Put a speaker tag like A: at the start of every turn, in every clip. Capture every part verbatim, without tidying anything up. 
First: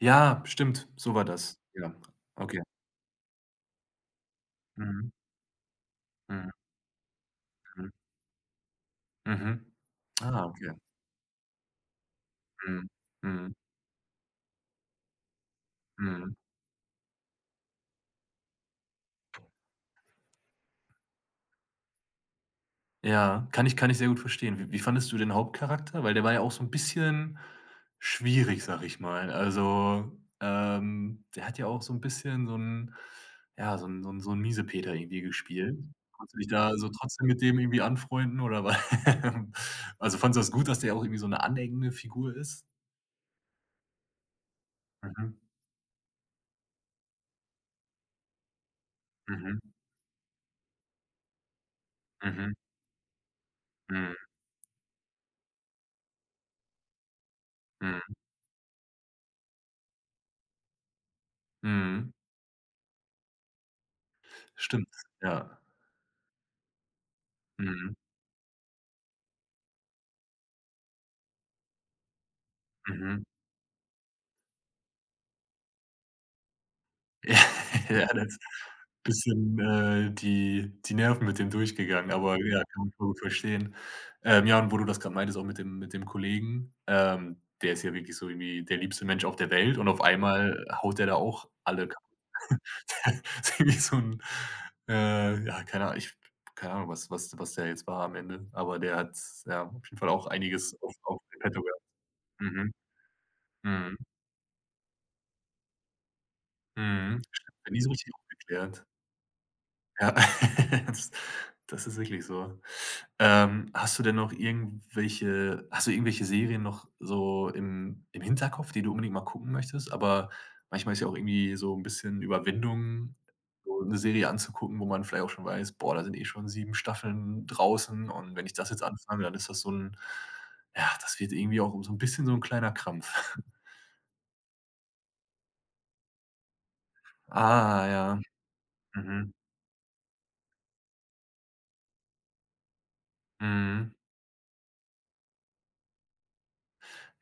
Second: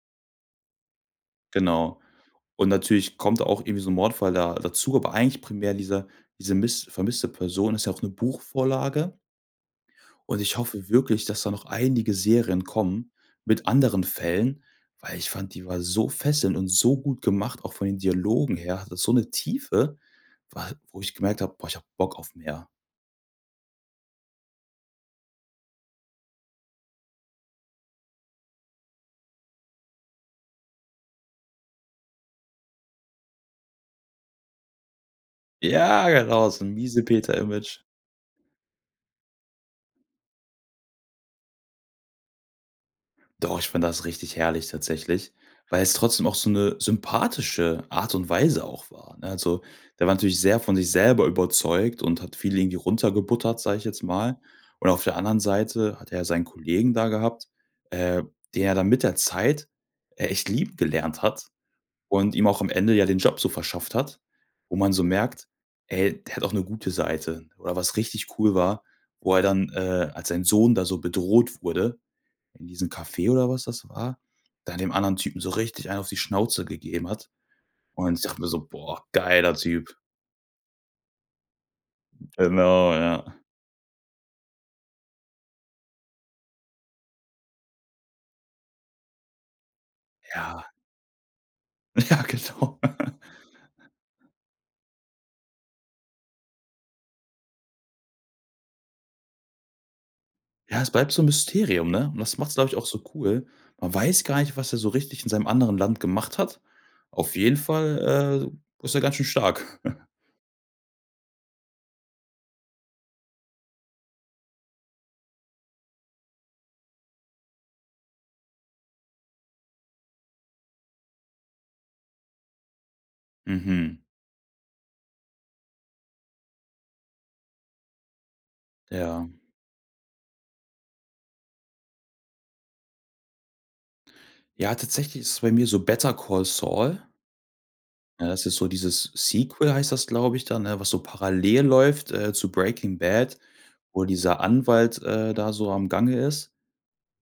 A: Ja, stimmt, so war das. Ja,
B: Genau.
A: okay.
B: Und natürlich kommt da auch irgendwie so 'n Mordfall da dazu,
A: Mhm.
B: aber eigentlich primär dieser
A: Mhm.
B: diese miss vermisste Person, ist ja
A: Mhm.
B: auch 'ne Buchvorlage.
A: Mhm.
B: Und
A: Ah,
B: ich
A: okay.
B: hoffe wirklich, dass da noch einige Serien
A: Mhm,
B: kommen
A: mhm.
B: mit anderen Fällen, weil ich fand, die war so
A: Mhm.
B: fesselnd und so gut gemacht, auch von den Dialogen her. Hatte so 'ne Tiefe, wa wo ich gemerkt hab: „Boah, ich hab Bock auf mehr.“
A: Ja, kann ich kann ich sehr gut verstehen. Wie wie fandest du den Hauptcharakter? Weil, der war ja auch so 'n bisschen schwierig, sag ich mal. Also, ähm, der hat ja auch so 'n bisschen so 'n ja, so 'n so 'n so 'n Miesepeter irgendwie gespielt.
B: Ja,
A: Kannst du dich
B: genau, so 'n
A: da so trotzdem mit dem irgendwie
B: Miesepeter-Image.
A: anfreunden oder war Also, fandest du das gut, dass der auch irgendwie so 'ne aneckende Figur ist?
B: Doch, ich find das richtig herrlich, tatsächlich,
A: Mhm.
B: weil es trotzdem auch so 'ne sympathische Art und Weise auch war, ne?
A: Mhm.
B: Also, der war natürlich sehr von sich selber überzeugt und hat
A: Mhm.
B: viele irgendwie runtergebuttert, sag ich jetzt
A: Mhm.
B: mal. Und auf der anderen Seite hat er ja seinen Kollegen da gehabt,
A: Mhm.
B: äh, der er dann mit der Zeit echt lieb gelernt hat
A: Mhm.
B: und ihm auch am Ende ja den Job so verschafft hat, wo
A: Stimmt,
B: man so merkt,
A: ja.
B: ey, der hat auch 'ne gute Seite. Oder
A: Mhm.
B: was richtig cool war, wo er dann, äh, als sein Sohn da so bedroht wurde, in diesem
A: Mhm.
B: Café oder was das war, da dem anderen Typen so richtig einen auf die Schnauze gegeben hat.
A: Ja,
B: Und ich
A: das
B: dachte mir so: „Boah, geiler
A: bisschen,
B: Typ!”
A: äh, die die Nerven mit dem durchgegangen, aber ja, kann man
B: Genau,
A: schon
B: ja.
A: verstehen. Ähm, ja, und wo du das grad meintest, auch mit dem mit dem Kollegen, ähm der ist ja wirklich so irgendwie der liebste Mensch auf der Welt, und auf einmal
B: Ja.
A: haut der da auch alle ka [unintelligible]
B: Ja, genau.
A: Der der irgendwie so 'n, äh, ja, keine Ahn ich keine Ahnung, was was was der jetzt war am Ende. Aber der hat, ja, auf jeden Fall auch einiges
B: Ja, es
A: auf
B: bleibt so
A: auf
B: 'n
A: in petto gehabt.
B: Mysterium, ne? Und das macht's, glaub
A: Mhm.
B: ich, auch so cool. Man
A: Mhm.
B: weiß gar nicht, was er so richtig in seinem anderen Land gemacht hat.
A: Mhm,
B: Auf jeden
A: st nie so richtig
B: Fall, äh,
A: aufgeklärt.
B: ist er ganz schön stark.
A: Ja, Das das ist wirklich so. Ähm, hast du denn noch irgendwelche hast du irgendwelche Serien noch so im im Hinterkopf, die du unbedingt mal gucken möchtest? Aber manchmal ist ja auch irgendwie so 'n bisschen Überwindung so ,'ne
B: Mhm.
A: Serie anzugucken, wo man vielleicht auch schon weiß: „Boah, da sind eh schon sieben Staffeln draußen, und wenn ich das jetzt anfange,
B: Ja.
A: dann ist das so 'n ja, das wird irgendwie auch um so 'n bisschen so 'n kleiner Krampf.“
B: Ja, tatsächlich ist es bei mir so „Better Call Saul”.
A: Ah, ja,
B: Ne, das ist so dieses
A: mhm.
B: Sequel, heißt das, glaube ich da, ne, was so parallel läuft, äh, zu „Breaking Bad”,
A: Mhm.
B: wo dieser Anwalt, äh, da so am Gange ist.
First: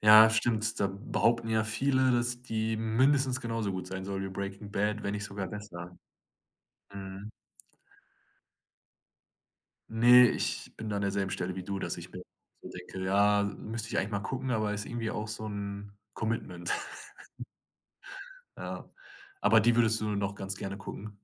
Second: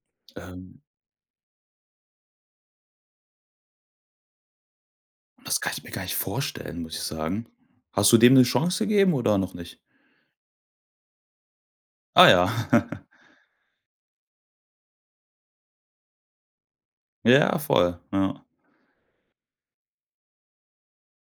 A: Ja,
B: Ähm
A: stimmt, da behaupten ja viele, dass die mindestens genauso gut sein soll wie „Breaking Bad”, wenn nicht sogar
B: Das kann ich mir
A: besser.
B: gar nicht vorstellen, muss ich
A: Mhm.
B: sagen. Hast du dem 'ne Chance gegeben oder noch nicht?
A: Ne, ich bin da an derselben Stelle wie du, dass ich mir
B: Ah ja.
A: so denke: „Ja, müsste ich eigentlich mal gucken”, aber ist irgendwie auch so 'n Commitment.
B: Ja, voll, ja.
A: Ja, aber die würdest du noch ganz gerne gucken?